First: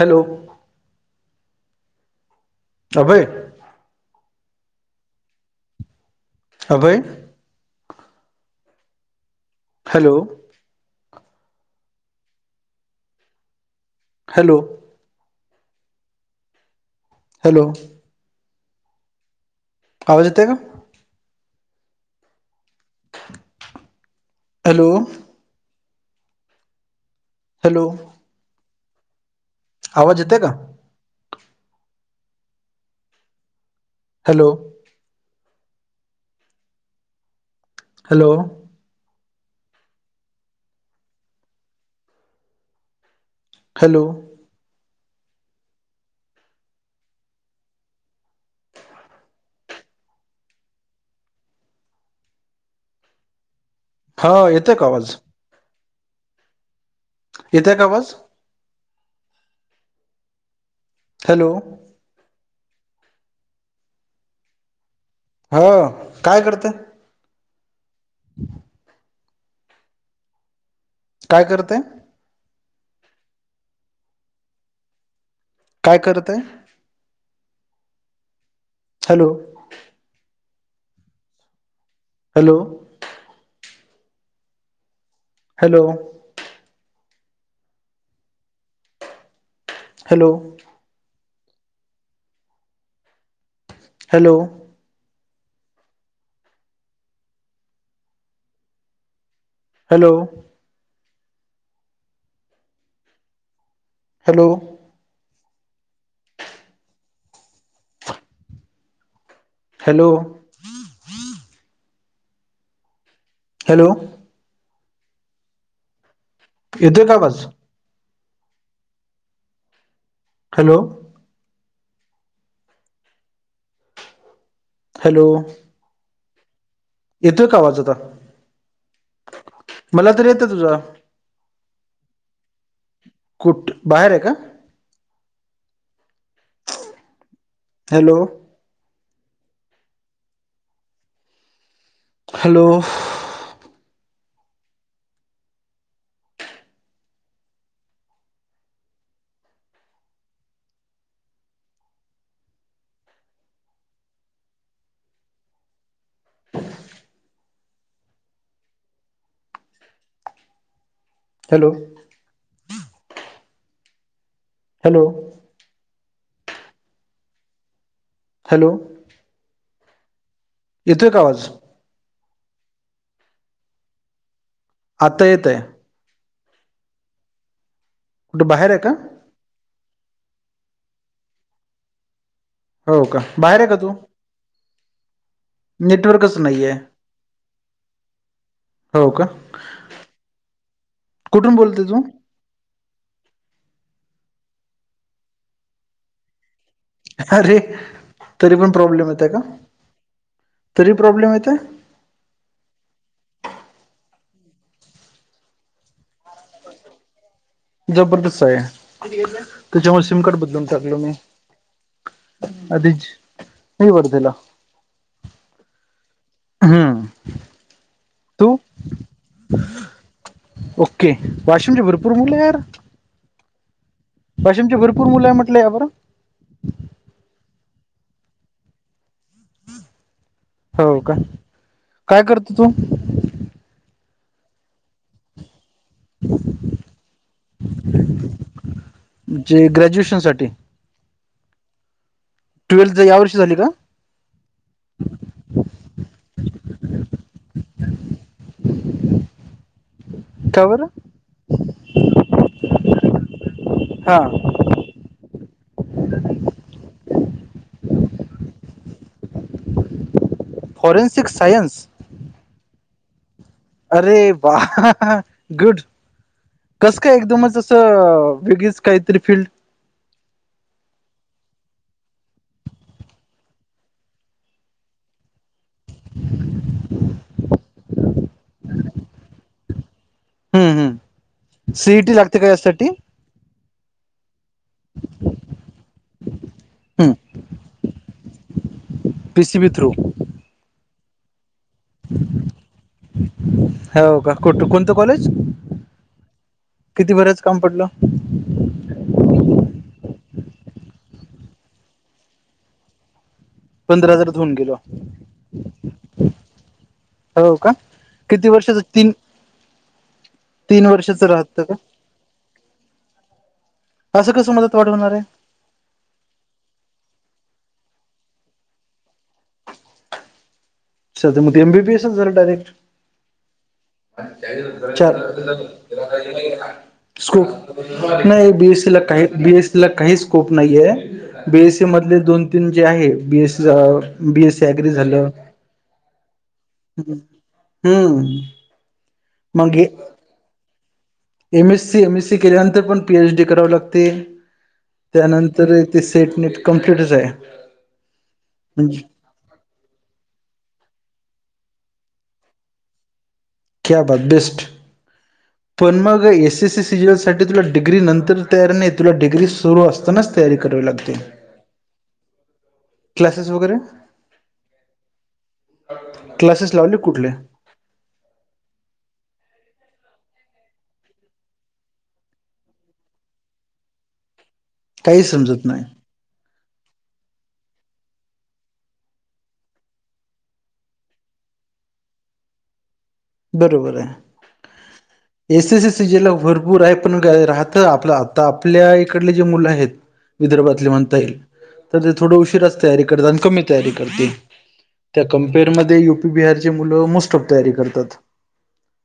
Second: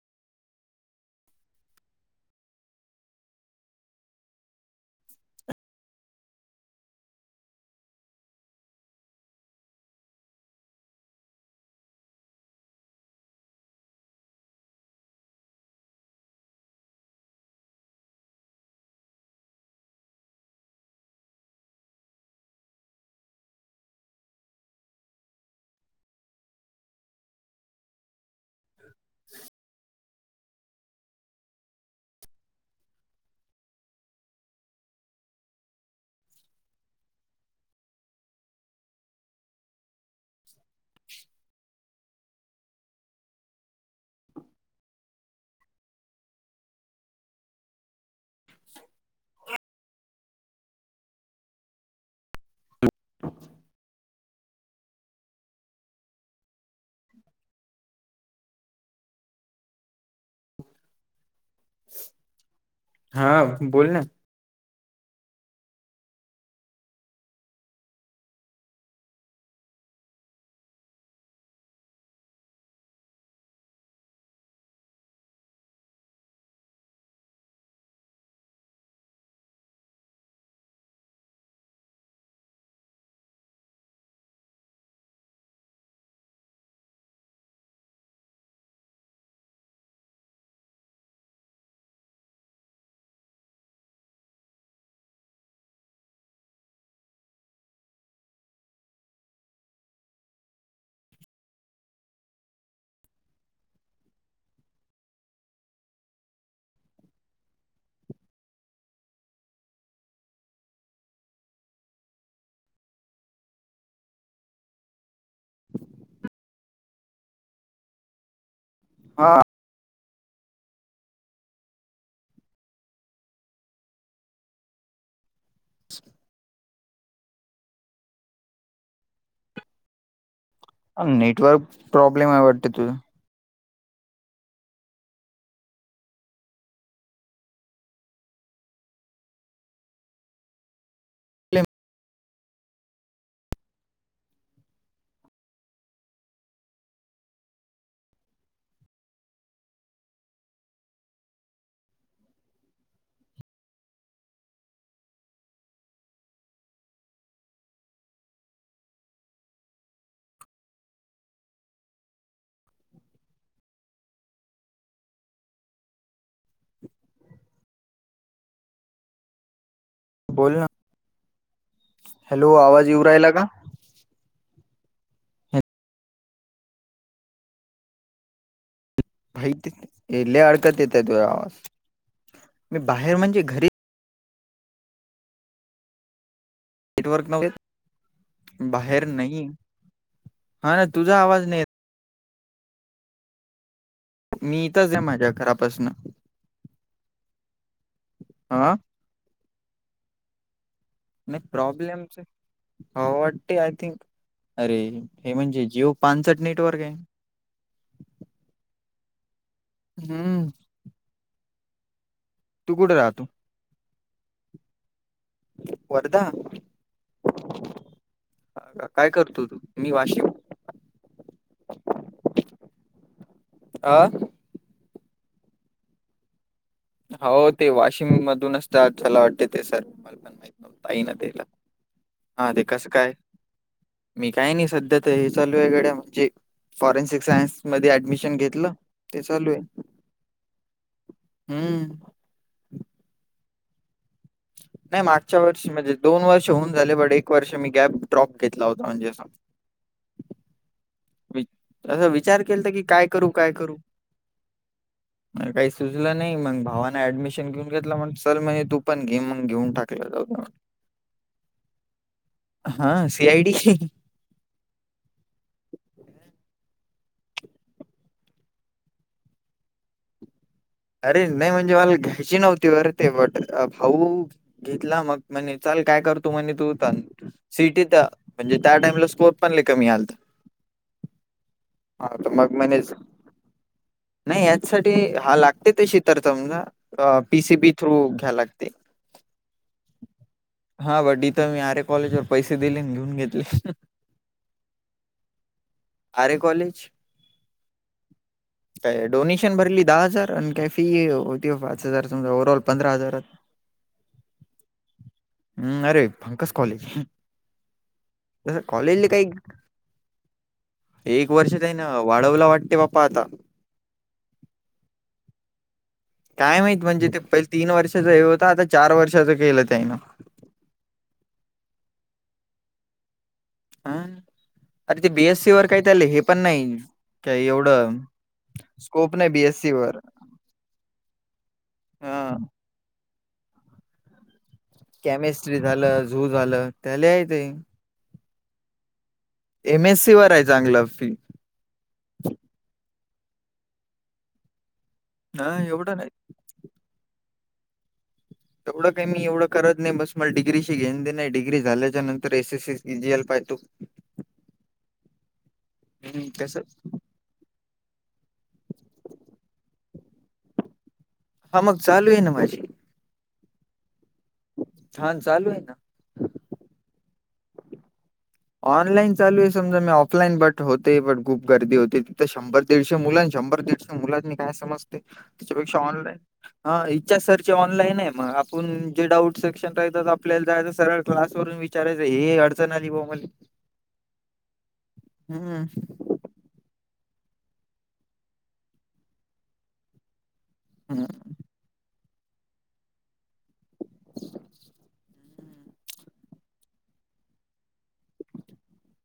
Hello, Abhay Abhay? Hello. Hello. Hello. आवाज येतोय का? हॅलो. हॅलो. ह आवाज येते का? हॅलो. हॅलो. हॅलो. ह [inaudible] क [inaudible] हा, येतेय का आवाज? येते का आवाज? हॅलो. हा, बोल ना? हो, काय करते? हम काय करते? काय करत आहे? Hello. Hello. Hello. Hello. Hello. Hello. Hello. Hello. Hello. येतोय का आवाज? हा. हॅलो. हॅलो? येतोय का आवाज आता? मला तर येतं तुझा? नेटवर्क प्रॉब्लेम आहे वाटतते तू कुठ बाहेर आहे का? Hello. Hello? Hello. Hello. Hello. बोल ना. येतोय का आवाज? हॅलो, आवाज येऊ राहिला का? आता येतय. कुठं बाहेर आहे का? [unintelligible] लई अडकत येतय तुझा आवाज. मी हो बाहेर का? म्हणजे बाहेर घरी आहे का तू? नेटवर्कच नाहीये. नेटवर्क मध्येच. बाहेर हो का नाही, हा ना. तुझा आवाज नाही येतं [unintelligible] मी इथंच आहे माझ्या घरापासन. अरे, तरी पण हा प्रॉब्लेम येतय का? तरी प्रॉब्लेम न येत आहे प्रॉब्लेम [unintelligible] हो वाटते, आय थिंक. अरे, हे म्हणजे जिओ पानचट नेटवर्क आहे. जबरदस्त आहे. त्याच्यामुळे सिमकार्ड हम्म बदलून टाकलो मी. तू कुठे राहतो? आदिज [unintelligible] वर्दीला. वर्धा? हम्म. तू? काय करतो तू? मी वाशिम. ओके. वाशिमचे भरपूर मुलं आहे यार. आ? वाशिमचे भरपूर मुलं आहे म्हटलंय या बरं. हो, ते वाशिम मधूनच स्टार्ट केला वाटते ते. सर मला पण माहि हो का? काय करतो ते तू? कसं काय मी काय नाही सध्या तर, हे चालू आहे गड्या. जे फॉरेन्सिक सायन्स मध्ये ऍडमिशन घेतलं ते चालू आहे. गज्युएशन साठी. हम्म. ट्वेल्थ या वर्षी झाली का? नाही, मागच्या वर्षी म्हणजे दोन वर्ष होऊन झाले, बट एक वर्ष मी गॅप ड्रॉप घेतला होता म्हणजे अस का बरं? अस विचार केलता कि, काय करू? काय करू? हा काही सुचलं नाही, मग भावाने ऍडमिशन घेऊन घेतलं म्हण चल म्हणजे तू पण घे, मग घेऊन टाकलं जाऊ दे फॉरेन्सिक सायन्स? हा, सी आय डी [unintelligible] अरे, वा गुड. हम् कसं काय एकदमच असं वेगळीच काहीतरी फील्ड? अरे नाही म्हणजे मला घ्यायची नव्हती बरं. ते बट भाऊ घेतला, मग म्हणे चाल काय करतो म्हणे? तू चाल. सि ई टी तर म्हणजे त्या टाइमला स्कोर पण लई कमी आलते. हम्म हम्म, सी ई टी तर लागते का मग म्हणे यासाठी? नाही याच्यासाठी, हा लाग हम्म पी सी बी थ्रू घ्या लागते. P C B through? हा, [unintelligible] पैसे दिले आणि घेऊन घेतले हॅलो घाटकोटु कोणतं कॉलेज? आरे कॉलेज. किती बऱ्याच काम पडलं. डोनेशन भरली दहा हजार. कॅफी ओटी पाच हजारात, ओवरऑल पंधरा हजारात. पंधरा हजार होऊन गेलो- हम्म आरे भंकस कॉलेज हो का? किती तसं वर्षाचं कॉलेजले तीन काही तीन वर्षाचं एक वर्ष राहतं का त्यायन वाढवला वाटते बाप्पा आता. कसं कसं मुदत वाढवणार आहे? काय माहीत म्हणजे ते पहि तीन वर्षाच हे होत आता चार वर्षाचं केलं त्यायन. तर मग एमबीबीएसच झालं डायरेक्ट हा [unintelligible] अरे ते बीएससी वर काही त्याले हे पण नाही काही एवढं स्कोप नाही. बीएससी ला स्कोप काही नाही बीएससी ला वर काही स्कोप नाहीये. बीएससी मधले हा दोन तीन जे आहे, बीएससी बीएससी ॲग्री झालं- झाल, झु झालं. त्याले आहे ते हम्म. मग एम एस सी वर आहे चांगलं फिल्- M S C! M S C केल्यानंतर पण पी एच डी करावी लागते. हा त्यानंतर एवढं ते नाही सेट नेट कम्प्लीटच आहे. तेवढं म्हणजे काही मी एवढं- करत नाही. बस मला डिग्रीशी घेन देन नाही. डिग्री झाल्याच्या नंतर एस एससी, सिजीएल पाहतो. क्या बात! बेस्ट. पण मग हम्म, कसं एससीसी सिजीएलसाठी- तुला डिग्री नंतर तयारी नाही, तुला डिग्री सुरू असतानाच तयारी करावी लागते. हा मग चालू आहे ना माझी. क्लासेस वगैरे. हा चालू आहे ना. क्लासेस लावले कुठले? ऑनलाईन चालू आहे समजा मी ऑफलाईन बट होते बट खूप गर्दी होते तिथं शंभर दीडशे मुलां शंभर दीड- मुलांनी काय समजते? काही समजत त्याच्यापेक्षा नाही ऑनलाईन- हा इच्छा सरचे ऑनलाईन आहे मग आपण जे डाउट सेक्शन राहत्यात आपल्याला जायला सरळ क्लासवरू-. विचारायच हे अडचण आली भाऊ मले. बरोबर आहे. हं, एसीसी- कि ज्याला भरपूर आहे पण घ राहत आपल हप्ता आता आपल्या इकडले जे मुलं आहेत - विदर्भातले हं. म्हणता येईल तर ते थोड उशीराच तयारी करतात आणि कमी तयारी करतील. त्यात - कम्पेअरमध्ये यु पी बिहारचे मुलं मोस्ट ऑफ तयारी करतात.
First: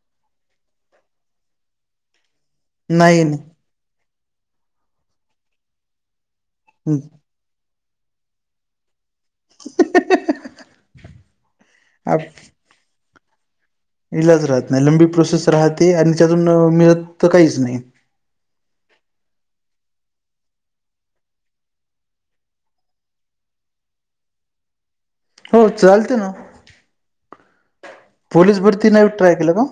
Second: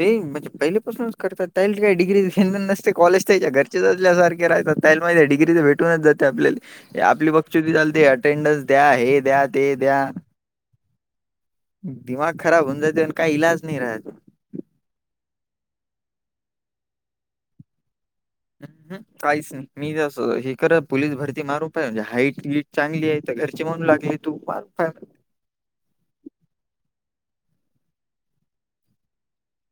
ते म्हणजे पहिलेपासूनच करतात त्यांना काही डिग्रीच घेन देन नसते नाही कॉलेज त्यांच्या घर- च्यासारखे राहतात त्यांना माहिती आहे डिग्री तर भेटूनच जाते आपल्याला नाही आपली ब- चालते अटेंडन्स द्या, हे द्या, ते द्या. दिमाग खराब होऊन जाते पण काही इलाज नाही राहत. इलाज राहत नाही. लंबी प्रोसेस राहते आणि त्यातून मिळत तर काहीच नाही. [inaudible] काहीच नाही मी ज असं हे कर पोलीस भरती मारून पाहिल हाईट बीईट चांगली आहे तर घरची म्हणू लागले. तू पास कर. हो चालते ना, पोलीस भरती नाय ट्राय केलं का?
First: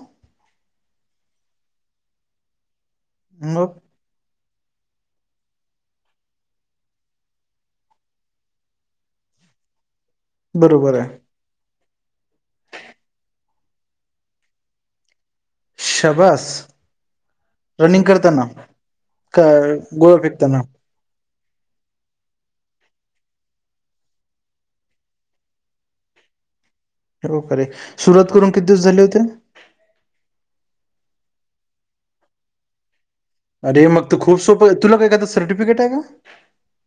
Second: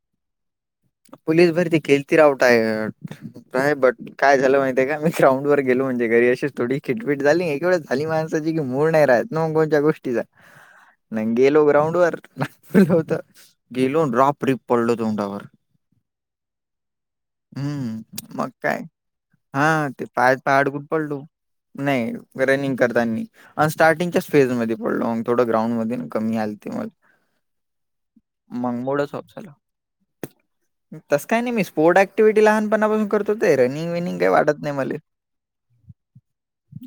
पोलीस भरती केलती राव टायड, मग ट्राय बट काय झालं माहितीय का मी ग्राउंड वर गेलो म्हणजे घरी अशीच थोडी खिटफीट झाली एक वेळ झाली माणसाची की मूळ नाही राहत. नो कोणच्या गोष्टीचा. बरोबर हाय. नाही गेलो ग्राउंड वर, [unintelligible] होत, गेलो रॉप रिप पडलो तोंडावर. शबास. हं, रनिंग करताना, मग काय का हां, ते गोळा पाय पाय फेकताना? अडकून पडलो, नाही रनिंग करतानी. आणि स्टार्टिंगच्याच फेज मध्ये पडलो अन थोडं ग्राउंडमध्ये कमी आलती म. खरो खर ये, सुरुवात करून किती दिवस झाले होते? तस काय नाही मी स्पोर्ट ऍक्टिव्हटी लहानपणापासून कर अरे मग त खूप सोपं तुला काय का सर्टिफिकेट आहे का?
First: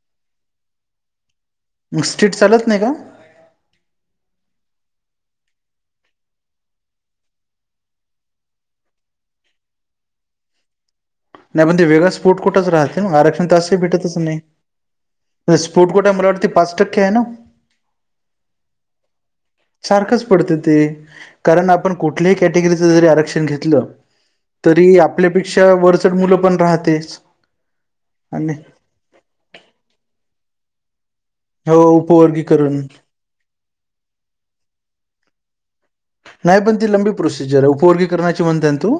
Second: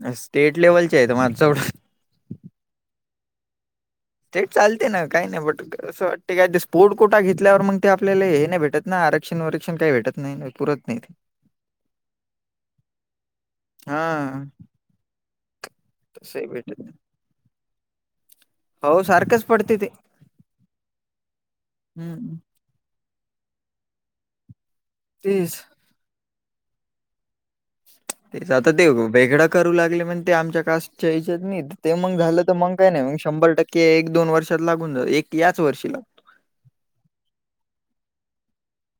अन स्टेट लेव्हलचे आहेत माझं सोडा. मग स्ट्रीट चालत नाही का? ते चालते ना काही नाही बट असं वाटतं का ते स्पोर्ट कोटा घेतल्यावर मग ते आपल्याला हे नाही भेटत. ना आरक्षण वरक्षण काय भेटत नाही पुरत नाहीत. नाही पण ते वेगळा स्फोट कुठच राहते म आरक्षण तसही भेटतच नाही. हां त स्पोर्ट कोट्या मला तसंही वाटते पाच भेटत नाही. टक्के आहे ना? हो सारखंच पडते ते. सारखच पडत ते, कारण आपण कुठल्या हम्म ही खे कॅटेगरीच जरी आरक्षण घेतलं, तरी तेच. आपल्यापेक्षा वरचड मुलं पण राहतेच. तेच आणि आता ते वेगडं करू लागले म्हण ते आमच्या कास च्या हेच्यात नाही हो ते मग झालं तर मग उपवर्गीकरण काही नाही मग शंभर टक्के एक दोन वर्षात लागून जा एक याच वर्षी ला नाही पण ती लंबी प्रोसिजर आहे उपवर्गीकरणाची म्हणतेन तु?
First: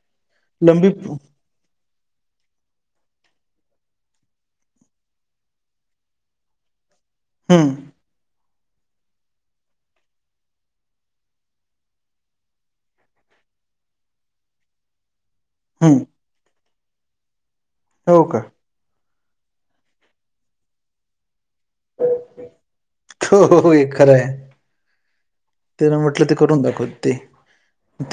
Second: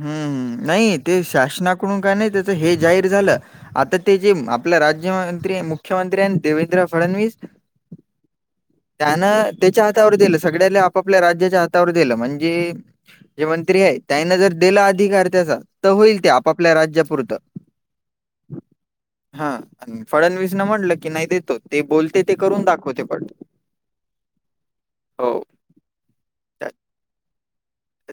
हम्म नाही ते शासनाकडून काय नाही त्याच हे जाहीर झालं. आता ते जे आपल राज्यमंत्री मुख्यमंत्री आहे न देवेंद्र फडणवीस हम. त्यानं त्याच्या हातावर दिलं सगळ्याला आपापल्या राज्याच्या हातावर दिलं म्हणजे जे मंत्री आहे त्यांना जर दिला अधिकार त्याचा, तव हम्म होईल ते आपापल्या राज्यापुरत. हो का? हा, आणि फडणवीस न म्हटलं की नाही देतो ते बोलते ते करून दाखवते पट. हो हो हे खरं आहे. हो. तेन म्हटलं ते करून त्यात दाखवत ते,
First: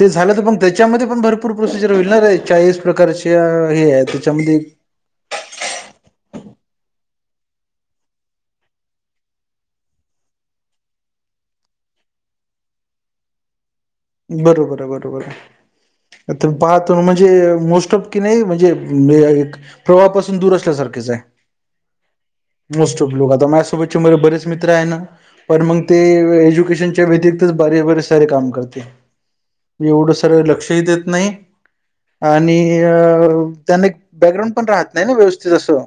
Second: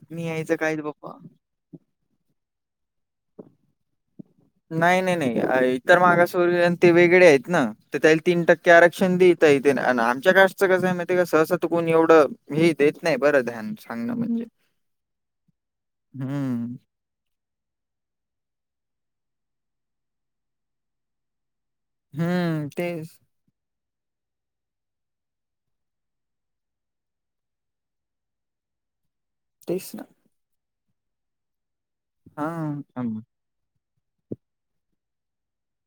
ते मी झालं तर यायचं पण काय त्याच्यामध्ये बाप्पा. पण भरपूर प्रोसिजर होईल ना रे चाळीस प्रकारच्या हे त्याच्यामध्ये नाही नाही अरे इतर मागासवर्गीय ते वेगळे आहेत ना तर त्याला तीन टक्के आरक्षण दि तई देना अन आमच्या कास्टच कसं आहे माहिये का सहसा त कोणी एवढं हे देत नाही बरं ध्यान. सांगणं म्हणजे. बरोबर आहे बरोबर आहे, तुम्ही हं, पाहत त म्हणजे मोस्ट ऑफ की नाही म्हणजे मे एक प्रवाहपासून दूर असल्यासारखेच आहे, हं. मोस्ट तेच, ऑफ लोक आता माया सोबत चे माझे बरेच मित्र आहे ना? पण मग ते एज्युकेशनच्या व्यतिरिक्तच बऱ्या बरे सारे काम करते. तेच ना. एवढ सर्व लक्षही देत नाही, आणि हां, अ हं. त्याने बॅकग्राऊं पण राहत नाही ना व्यवस्थित असं.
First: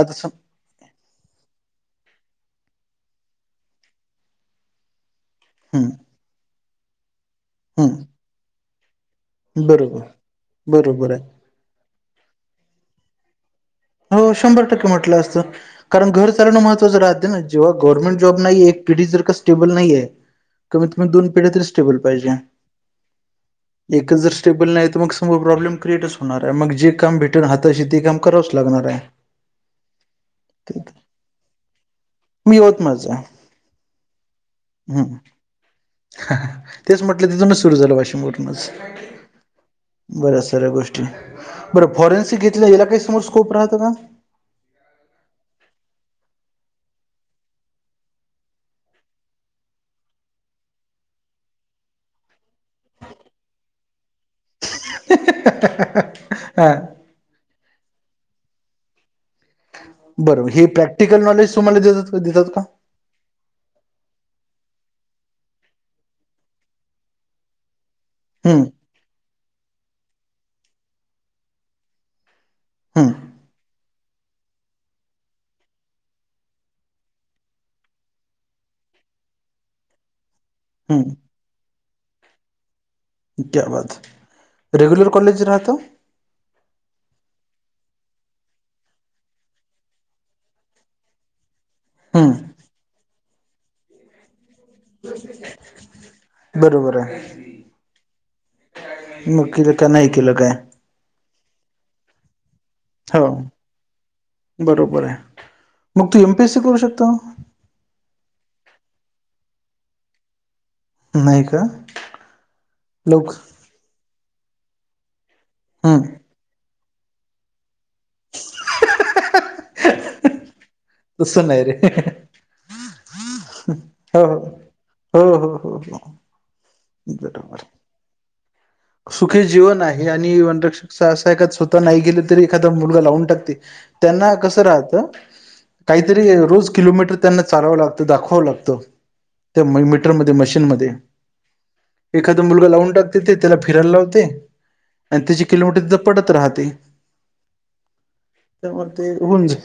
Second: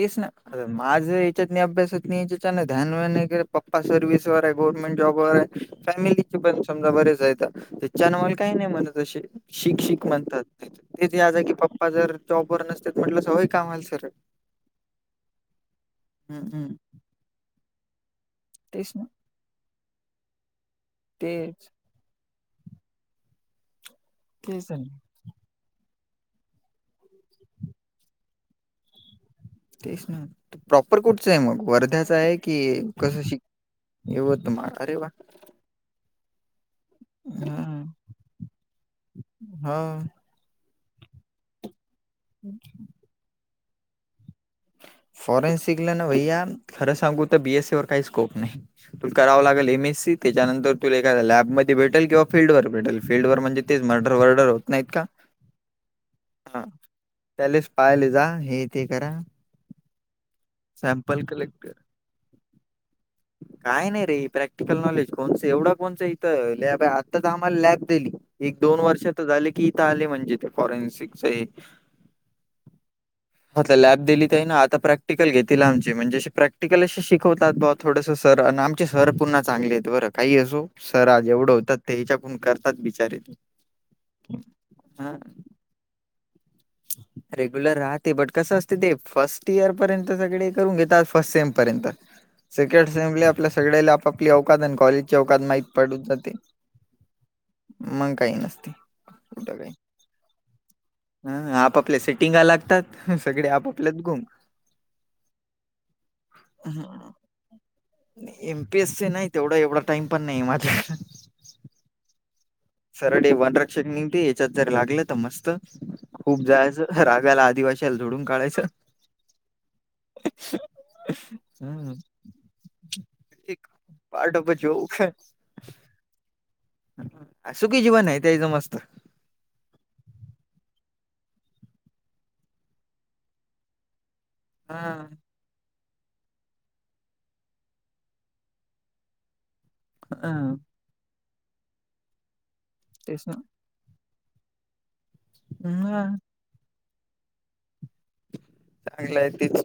आता ना. सम- माझं याच्यात नाही अभ्यासात नाही ध्यान वान नाही पप्पा सर्विस वर आहे गव्हर्नमेंट जॉबवर आहे. हम्म फॅमिलीचे पण समजा बरेच येत हम्म तेच्यान काही नाही म्हणत अशे शिक बरोबर शिक म्हणतात बरोबर तेच आहे या जागी पप्पा जर जॉबवर नसते म्हटलं होईल का आम्हाला सर हो, शंभर टक्के म्हटल असत कारण घर हं, चालवणं हं. महत्वाचं राहते ना. जेव्हा गव्हर्नमेंट जॉब नाहीये एक तेच ना. पिढी जर का स्टेबल नाहीये. कमीत कमी दोन पिढ्या तरी तेच स्टेबल पाहिजे. एकच जर तेच स्टेबल आहे नाही ना, तर मग सेम प्रॉब्लेम क्रिएटच होणार ये मग जे काम भेटेल हाताशी ते काम करावच लागणार ये. तेच ना प्रॉपर कुटचं ये मग वर्ध्याचा आहे मी की यवतमाळचा कसं आहे. शिक यवतमाळ, अरे वा! हम्म तेच म्हटलं हा तिथूनच सुरु झालं वाशिमरूनच हा बऱ्याचश्या गोष्ट ष्टी बरं फॉरेन्सिक घेतल्या याला काही समोर स्कोप राहतो का फॉरेनसिकला ना भैया खरं सांगू तर बीएससी वर काही स्कोप नाही. तुला करावं लागल एम ए सी त्याच्यानंतर तुला एखाद्या लॅबमध्ये भेटल किंवा फील्डवर भेटल फील्डवर म्हणजे तेच मर्डर वर्डर होत नाहीत का हा त्यालेच पायले जा हे ते करा. बरोबर हे प्रॅक्टिकल सॅम्पल नॉलेज कलेक्ट कर. तुम्हाला देतात देतात का? काय नाही रे प्रॅक्टिकल नॉलेज कोणस एवढ कोणस इथं लॅब आहे आत्ता तर आम्हाला लॅब दिली. एक हम्म दोन वर्ष तर झाले, की इथं आले म्हणजे ते फॉरेन्सिकच हे हम्म म्हटलं लॅब दिली ती यान आता प्रॅक्टिकल घेतील आमचे म्हणजे अशे प्रॅक्टिकल अशे शिकवतात बॉ थोडस सर अन आमचे सर पुन्हा चांगले येत बरं काही असो. हम्म सर आज एवढं होतात ते हिच्याकून करतात बिचारे ते. तेव्हाच रेग्युलर हां कॉलेज राहतो? रेग्युलर राहते बट कसं असते ते फर्स्ट इयर पर्यंत सगळे करून घेतात फर्स्ट सेम पर्यंत हम्म सेकंड सेमला आपल्या सगळ्याला आपापली अवकात कॉलेजची अवकात माहीत पडून जाते, बरोबर आहे मग काही नसते. मग केलं काय नाही केलं काय? हा आपापल्या सेटिंग आला तर हो बरोबर आहे मग तू एम पी एस सी करू शकतो. एम पी ए सी नाही तेवढा एवढा टाइम पण नाहीये माझ्याकड नाही का? सरडी लवक वनरक्षक निमती याच्यात जर लागलं तर मस्त हम्म खूप जायचं रागाला आदिवासीला झोडून काढायचं. तसं नाही हम्म रे एक हो पार्ट हो ऑफ अ जोक हो हो हो. बरोबर सुखी जीवन आहे ते ह्याच मस्त सुखी जीवन आहे आणि वनरक्षकच असये एखाद स्वतः नाही गेलं तरी एखादा मुलगा लावून टाकते. त्यांना कसं हा राहतं? काहीतरी रोज किलोमीटर त्यांना चालावं लागतं, दाखवावं लागतं त्या मीटर हा मध्ये, मशीन मध्ये, एखादा मुलगा लावून टाकतात तेच ना ते फिराय लावते. आणि तिची किलोमीटर तिथं हा पडत राहते. त्यामुळे ते चांगलं आहे होऊन तेच. जा